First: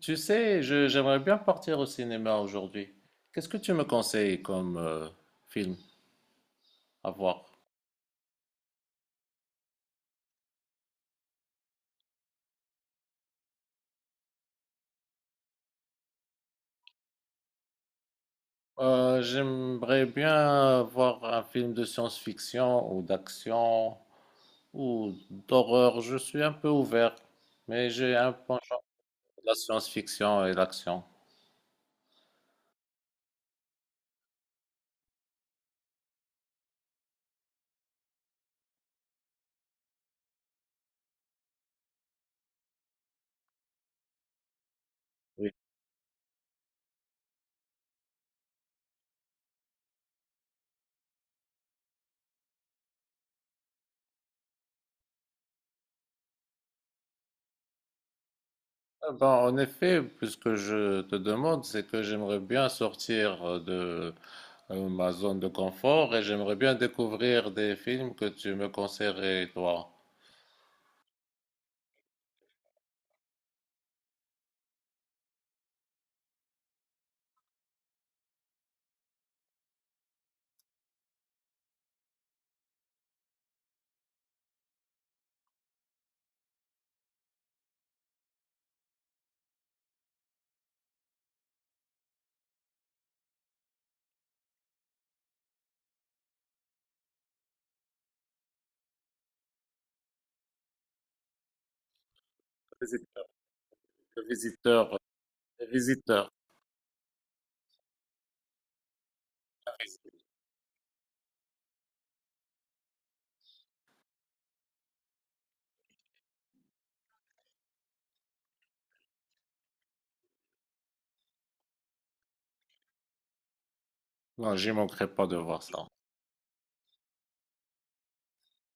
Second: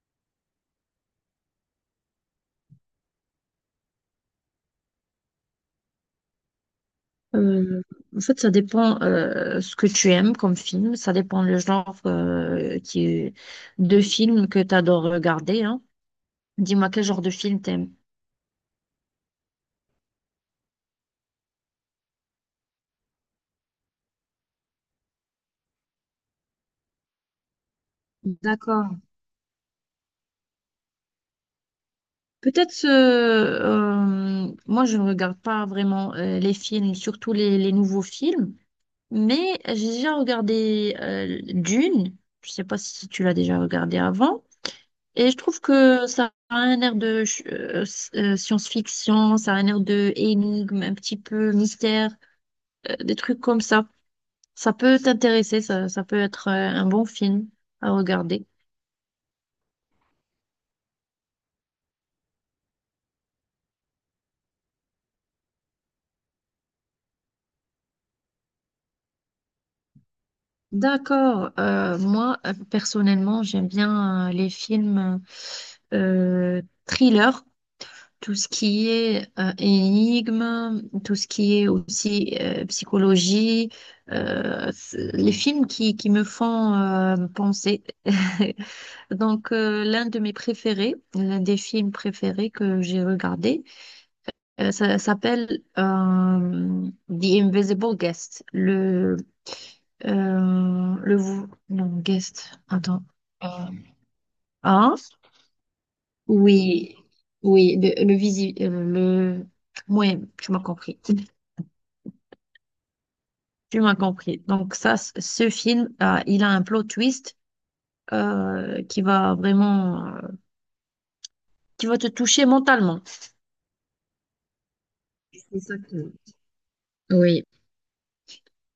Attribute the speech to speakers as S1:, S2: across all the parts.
S1: Tu sais, j'aimerais bien partir au cinéma aujourd'hui. Qu'est-ce que tu me conseilles comme film à voir?
S2: Euh, en fait, ça dépend ce que tu aimes comme film, ça dépend le genre de film que tu adores regarder, hein. Dis-moi quel genre de film t'aimes.
S1: J'aimerais bien voir un film de science-fiction ou d'action ou d'horreur. Je suis un peu ouvert, mais j'ai un penchant
S2: D'accord.
S1: de la science-fiction et l'action.
S2: Peut-être, moi je ne regarde pas vraiment les films, surtout les nouveaux films, mais j'ai déjà regardé Dune, je ne sais pas si tu l'as déjà regardé avant. Et je
S1: Oui.
S2: trouve que ça a un air de science-fiction, ça a un air de énigme, un petit peu mystère, des trucs comme ça. Ça peut t'intéresser, ça peut être un bon film à regarder.
S1: Ah ben, en effet, puisque je te demande, c'est que j'aimerais bien sortir de ma zone de confort et j'aimerais bien découvrir des films que tu me conseillerais, toi.
S2: D'accord, moi personnellement j'aime bien les films thriller, tout ce qui est énigme, tout ce qui est aussi psychologie, les films qui me font penser. Donc, l'un de mes préférés, l'un des films préférés que j'ai regardé, ça s'appelle The Invisible Guest. Le, vou- non, guest, attends.
S1: Visiteur,
S2: Euh,
S1: le
S2: hein?
S1: visiteur, le visiteur.
S2: Oui, oui, ouais, tu m'as compris. Tu m'as compris. Donc, ce film, il a un plot twist qui va vraiment, qui va te toucher mentalement.
S1: Non, j'y manquerai pas de
S2: C'est
S1: voir
S2: ça
S1: ça.
S2: que... Oui.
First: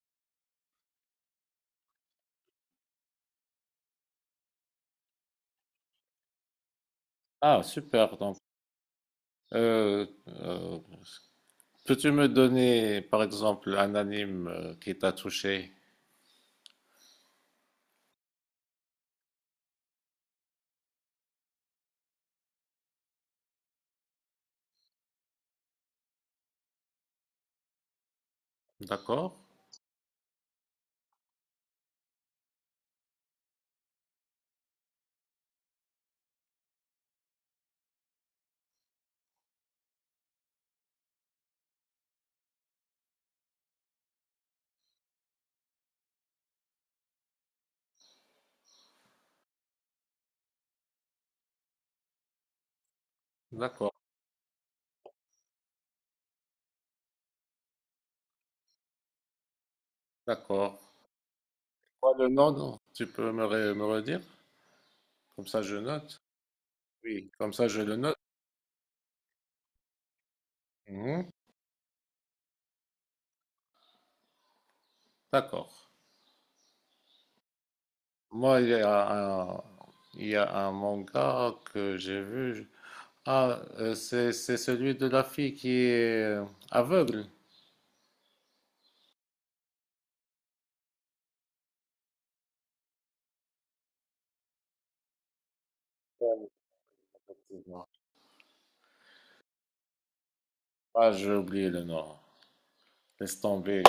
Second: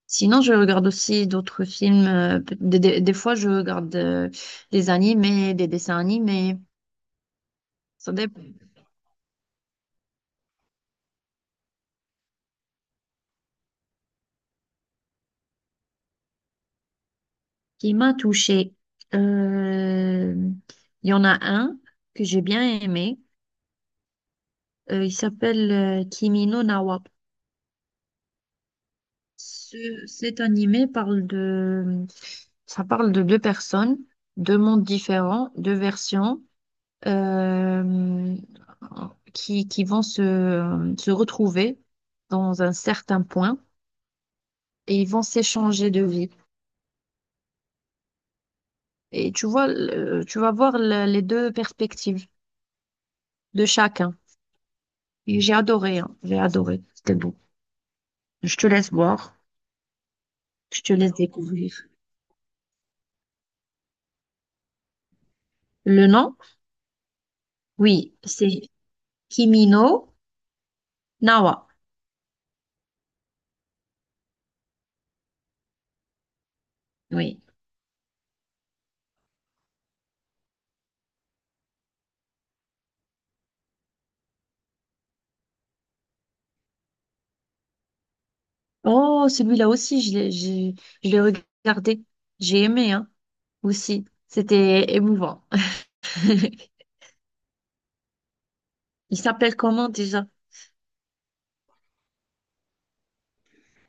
S2: Sinon, je regarde aussi d'autres films. Des fois, je regarde des animés, des dessins animés.
S1: Ah,
S2: Ça
S1: super. Donc,
S2: dépend.
S1: euh, euh, peux-tu me donner, par exemple, un anime qui t'a touché?
S2: Qui m'a touchée. Euh, Il y en a un que j'ai bien aimé. Il s'appelle Kimi no Na wa.
S1: D'accord?
S2: Cet animé parle de... Ça parle de deux personnes, deux mondes différents, deux versions, euh, qui vont se retrouver dans un certain point. Et ils vont s'échanger de vie. Et tu vois, tu vas voir les deux perspectives de
S1: D'accord,
S2: chacun. Et j'ai adoré, hein, j'ai adoré. C'était beau. Je te laisse voir,
S1: d'accord.
S2: je te laisse découvrir.
S1: Quoi, le nom, non? Tu peux me, me redire? Comme ça, je
S2: Le
S1: note.
S2: nom?
S1: Oui, comme ça, je le
S2: Oui,
S1: note.
S2: c'est Kimino
S1: Mhm.
S2: Nawa.
S1: D'accord.
S2: Oui.
S1: Moi, il y a un manga que j'ai vu. Ah, c'est celui de la fille qui est aveugle.
S2: Oh, celui-là aussi, je l'ai regardé. J'ai aimé, hein, aussi. C'était émouvant.
S1: Non.
S2: Il s'appelle comment déjà?
S1: Ah, j'ai oublié le nom. Laisse tomber,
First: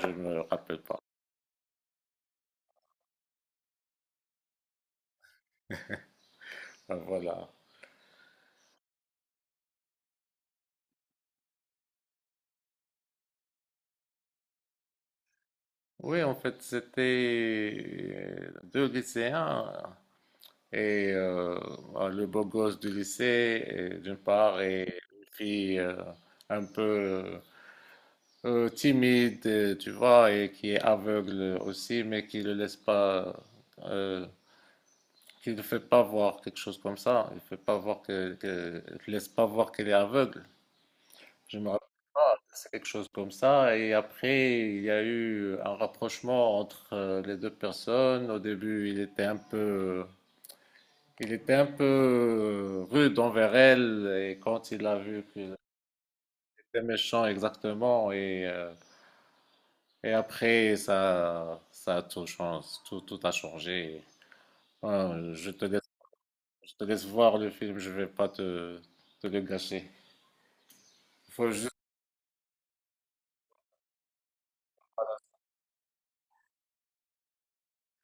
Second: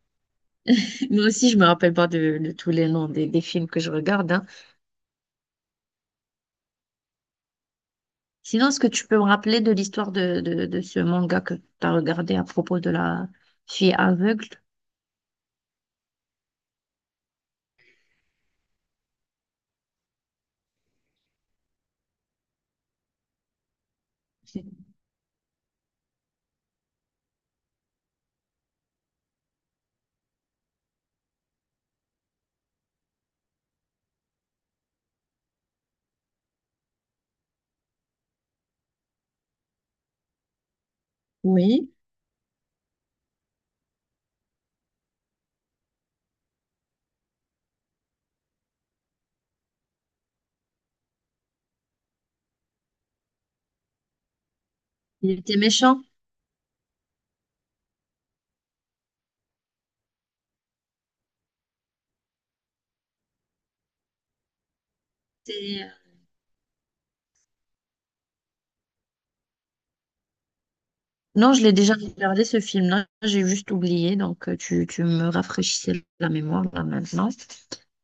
S1: je ne me rappelle pas.
S2: Moi aussi, je me rappelle pas de, de tous les noms des films que je regarde, hein.
S1: Ben voilà.
S2: Sinon, est-ce que tu peux me rappeler de l'histoire de ce manga que tu as regardé à propos de la fille aveugle?
S1: Oui, en fait, c'était deux lycéens et ah, le beau gosse du lycée, et d'une part, et une fille un peu timide, tu vois, et qui est aveugle aussi, mais qui ne le laisse pas, euh, qui ne fait pas voir quelque chose comme ça. Il fait pas voir il laisse pas voir qu'elle est aveugle. Je me rappelle
S2: Oui.
S1: pas, c'est quelque chose comme ça. Et après, il y a eu un rapprochement entre les deux personnes. Au début, il était un peu rude envers elle. Et quand il a vu
S2: Il
S1: qu'il
S2: était méchant.
S1: était méchant exactement, et après, ça a tout changé, tout a changé. Ouais,
S2: C'est- euh,
S1: je te laisse voir le film. Je vais pas te le gâcher. Faut
S2: Non, je l'ai
S1: juste...
S2: déjà regardé ce film-là, j'ai juste oublié, donc tu me rafraîchissais la mémoire là maintenant.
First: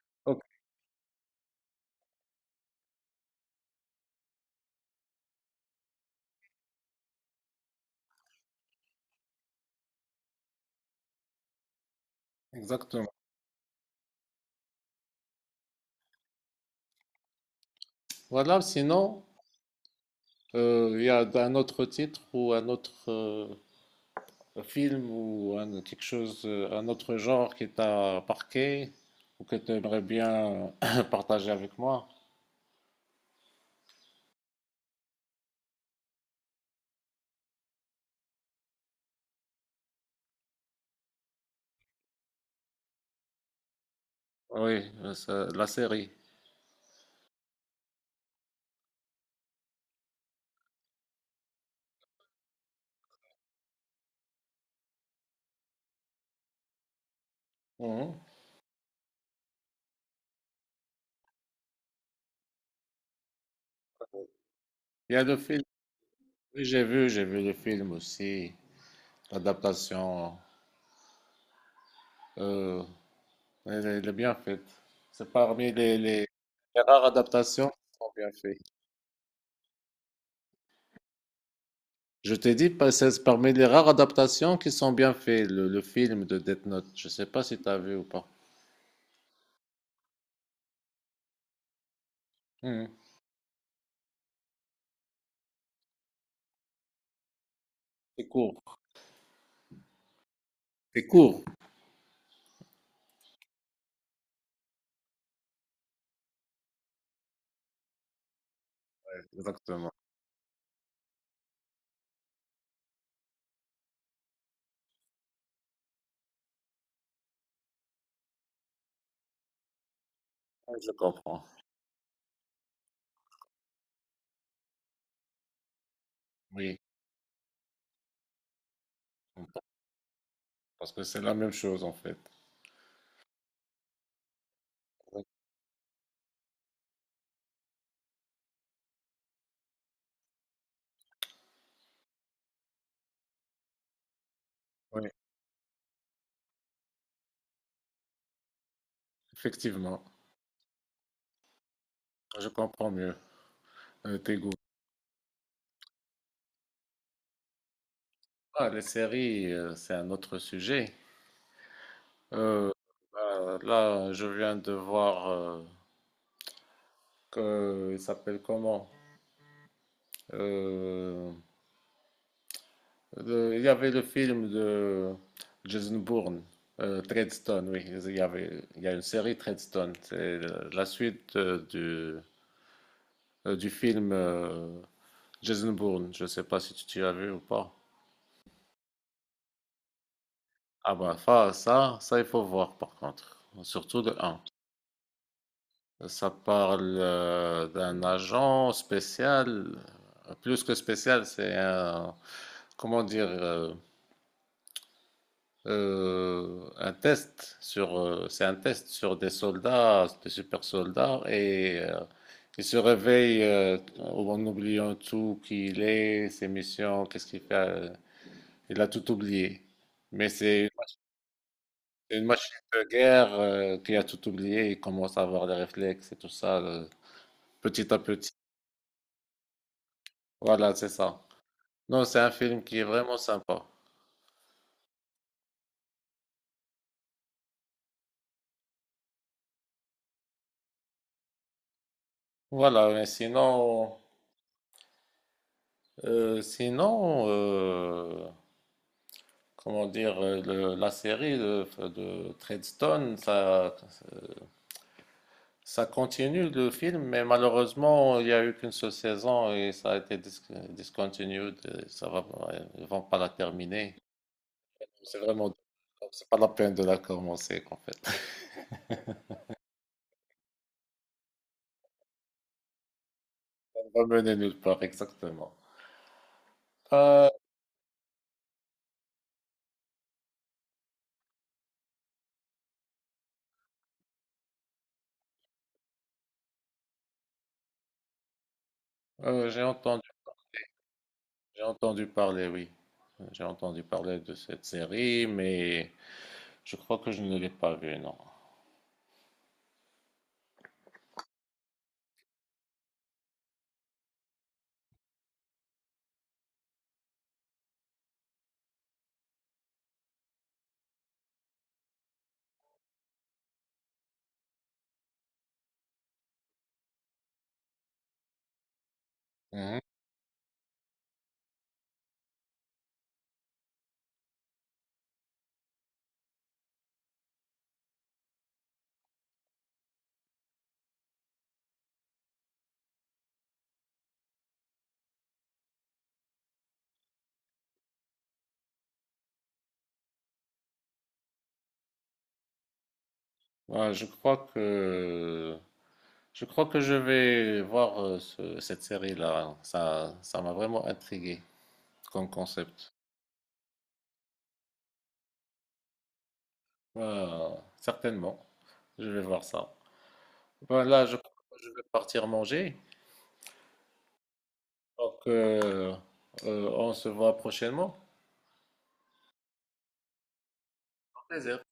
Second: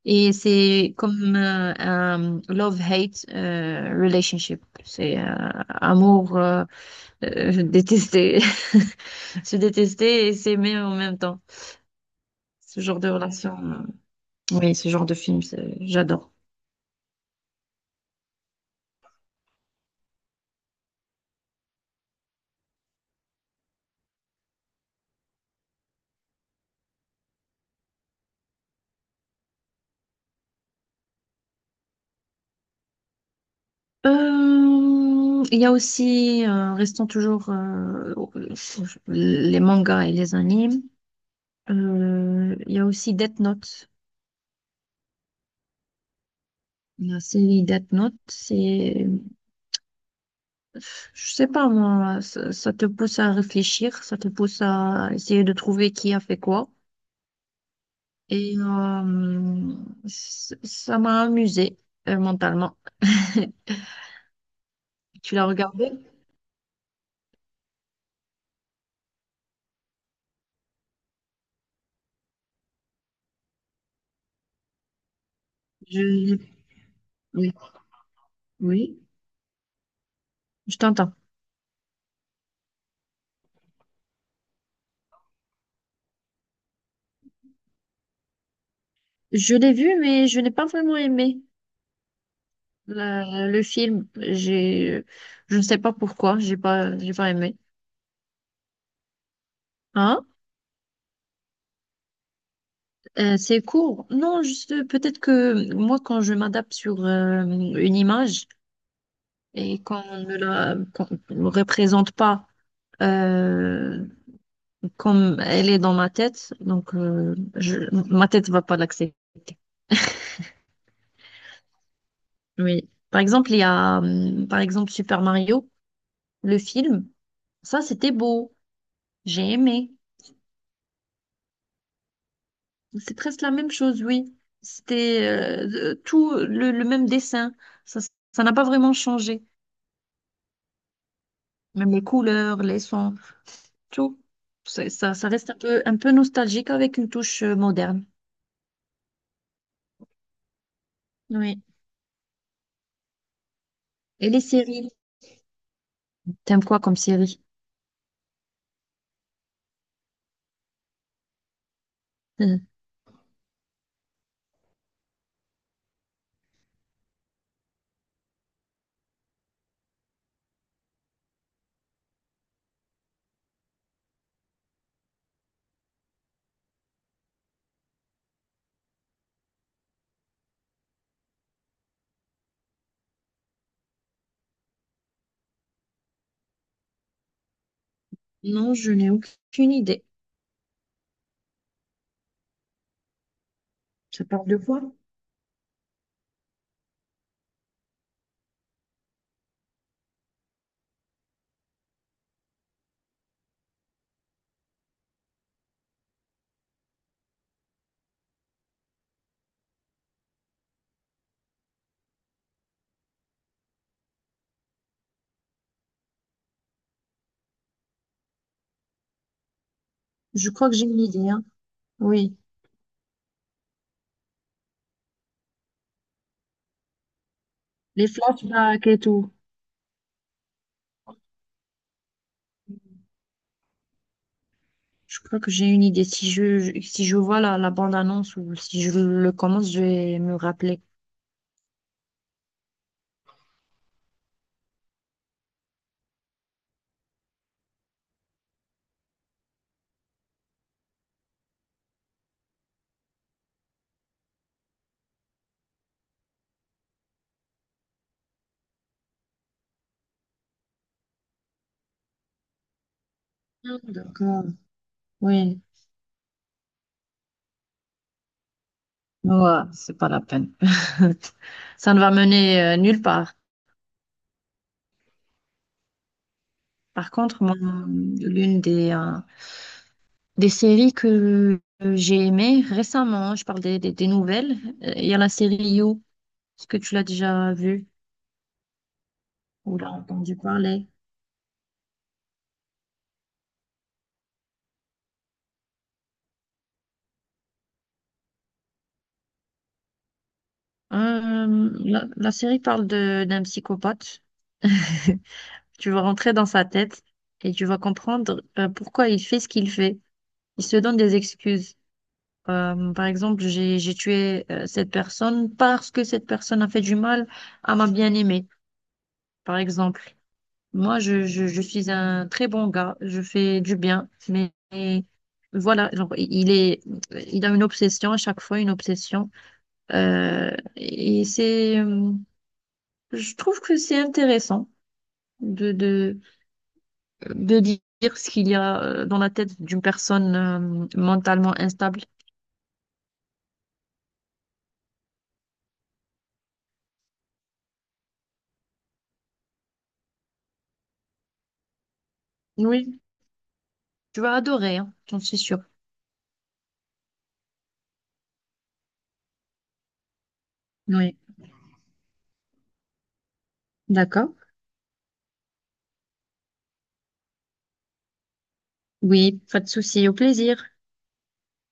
S2: Et
S1: Ok,
S2: c'est comme un love-hate relationship, c'est amour détesté, se détester et s'aimer en même temps, ce genre de
S1: exactement.
S2: relation. Oui, ce genre de film, j'adore.
S1: Voilà, sinon. Il y a un autre titre ou un autre film ou quelque chose, un autre genre qui t'a marqué ou que tu aimerais bien partager avec moi?
S2: Il y a aussi, restons toujours les mangas et les animes. Il y a aussi Death Note.
S1: Oui, ça- la série.
S2: La série Death Note, c'est, je sais pas moi, ça te pousse à réfléchir, ça te pousse à essayer de trouver qui a fait quoi.
S1: Mhm.
S2: Et ça m'a amusée mentalement.
S1: Il y a
S2: Tu
S1: le
S2: l'as
S1: film.
S2: regardé?
S1: Oui, j'ai vu le film aussi. L'adaptation, euh, elle est bien faite. C'est parmi
S2: Je
S1: les rares adaptations qui sont bien faites.
S2: t'entends.
S1: Je t'ai dit, pa- c'est parmi les rares adaptations qui sont bien faites, le film de Death Note. Je sais pas si tu as vu ou pas.
S2: Je l'ai vu, mais je n'ai pas vraiment aimé.
S1: Mhm.
S2: Le film, je ne sais pas pourquoi, j'ai pas aimé.
S1: C'est court.
S2: Hein?
S1: C'est court.
S2: C'est court. Non, juste peut-être que moi, quand je m'adapte sur une image et
S1: Exactement.
S2: qu'on ne la qu'on me représente pas euh, comme elle est dans ma tête, donc ma tête va pas l'accepter.
S1: Ouais, je comprends.
S2: Oui. Par exemple, il y a, par exemple, Super Mario, le
S1: Oui,
S2: film. Ça, c'était beau.
S1: je
S2: J'ai
S1: comprends.
S2: aimé.
S1: Parce que c'est la même chose en fait.
S2: C'est presque la même chose, oui. C'était tout le même dessin. Ça, Ça n'a pas vraiment changé. Même les couleurs, les sons, tout.
S1: Oui,
S2: Ça, ça reste un peu nostalgique avec une touche moderne.
S1: effectivement.
S2: Oui.
S1: Je comprends mieux
S2: Et
S1: tes
S2: les
S1: goûts.
S2: séries? T'aimes quoi comme série?
S1: Ah, les séries, c'est un autre sujet.
S2: Hmm.
S1: Euh, bah, là, je viens de voir que il s'appelle comment? Euh, il y avait le film de Jason Bourne, Treadstone, oui. Il y a une série Treadstone. C'est la suite du film Jason Bourne. Je ne sais pas si tu as vu ou pas.
S2: Non, je n'ai aucune idée.
S1: Ah bah ça, il faut voir par contre. Surtout le
S2: Ça
S1: 1.
S2: parle de quoi?
S1: Ça parle d'un agent spécial. Euh, plus que spécial, c'est un, comment dire, un test sur, c'est un test sur des soldats, des super soldats, et il se réveille en oubliant tout qui il est, ses missions, qu'est-ce qu'il fait. Euh, il a tout oublié. Mais
S2: Je crois que j'ai une idée, hein.
S1: c'est une
S2: Oui.
S1: machine de guerre qui a tout oublié. Il commence à avoir des réflexes et tout ça, petit à
S2: Les
S1: petit.
S2: flashbacks et tout.
S1: Voilà, c'est ça. Non, c'est un film qui est vraiment sympa.
S2: Je crois que j'ai une idée. Si si je vois la bande-annonce ou si je le commence, je vais me rappeler.
S1: Voilà, mais sinon, sinon. Euh, comment dire, la série de Treadstone, ça continue le film, mais malheureusement, il n'y a eu qu'une seule saison et ça a été discontinued. Et ça va, ils vont pas la
S2: Ah,
S1: terminer.
S2: d'accord.
S1: C'est vraiment,
S2: Oui,
S1: c'est pas la peine de la commencer, en fait.
S2: ouais, c'est pas la peine. Ça ne va mener nulle part.
S1: Ça va mener nulle part, exactement.
S2: Par
S1: Euh,
S2: contre, moi, l'une des séries que j'ai aimées récemment, je parle des nouvelles, il y a la série You. Est-ce que tu l'as déjà vue
S1: euh, j'ai
S2: ou l'as
S1: entendu,
S2: entendu parler?
S1: j'ai entendu parler, oui. J'ai entendu parler de cette série, mais je crois que je ne l'ai pas vue, non.
S2: La série parle de d'un psychopathe. Tu vas rentrer dans sa tête et tu vas comprendre pourquoi il fait ce qu'il fait. Il se donne des excuses. Par exemple, j'ai tué cette personne parce que cette personne a fait du mal à ma bien-aimée, par
S1: Mhm.
S2: exemple. Moi, je suis un très bon gars, je fais du bien, mais voilà, genre, il a une obsession à chaque fois, une obsession. Euh, et c'est, euh, je trouve que c'est intéressant de, de, de dire ce qu'il y a dans la tête d'une personne mentalement instable.
S1: Ouais, je crois que Je crois que je vais voir cette série-là. Ça m'a vraiment intrigué comme concept.
S2: Oui, tu vas adorer, hein, j'en suis sûre.
S1: Euh, certainement, je vais voir ça. Voilà, je
S2: Oui,
S1: crois que je vais partir manger.
S2: d'accord.
S1: Donc, on se voit prochainement.
S2: Oui, pas de souci, au plaisir.
S1: Au plaisir.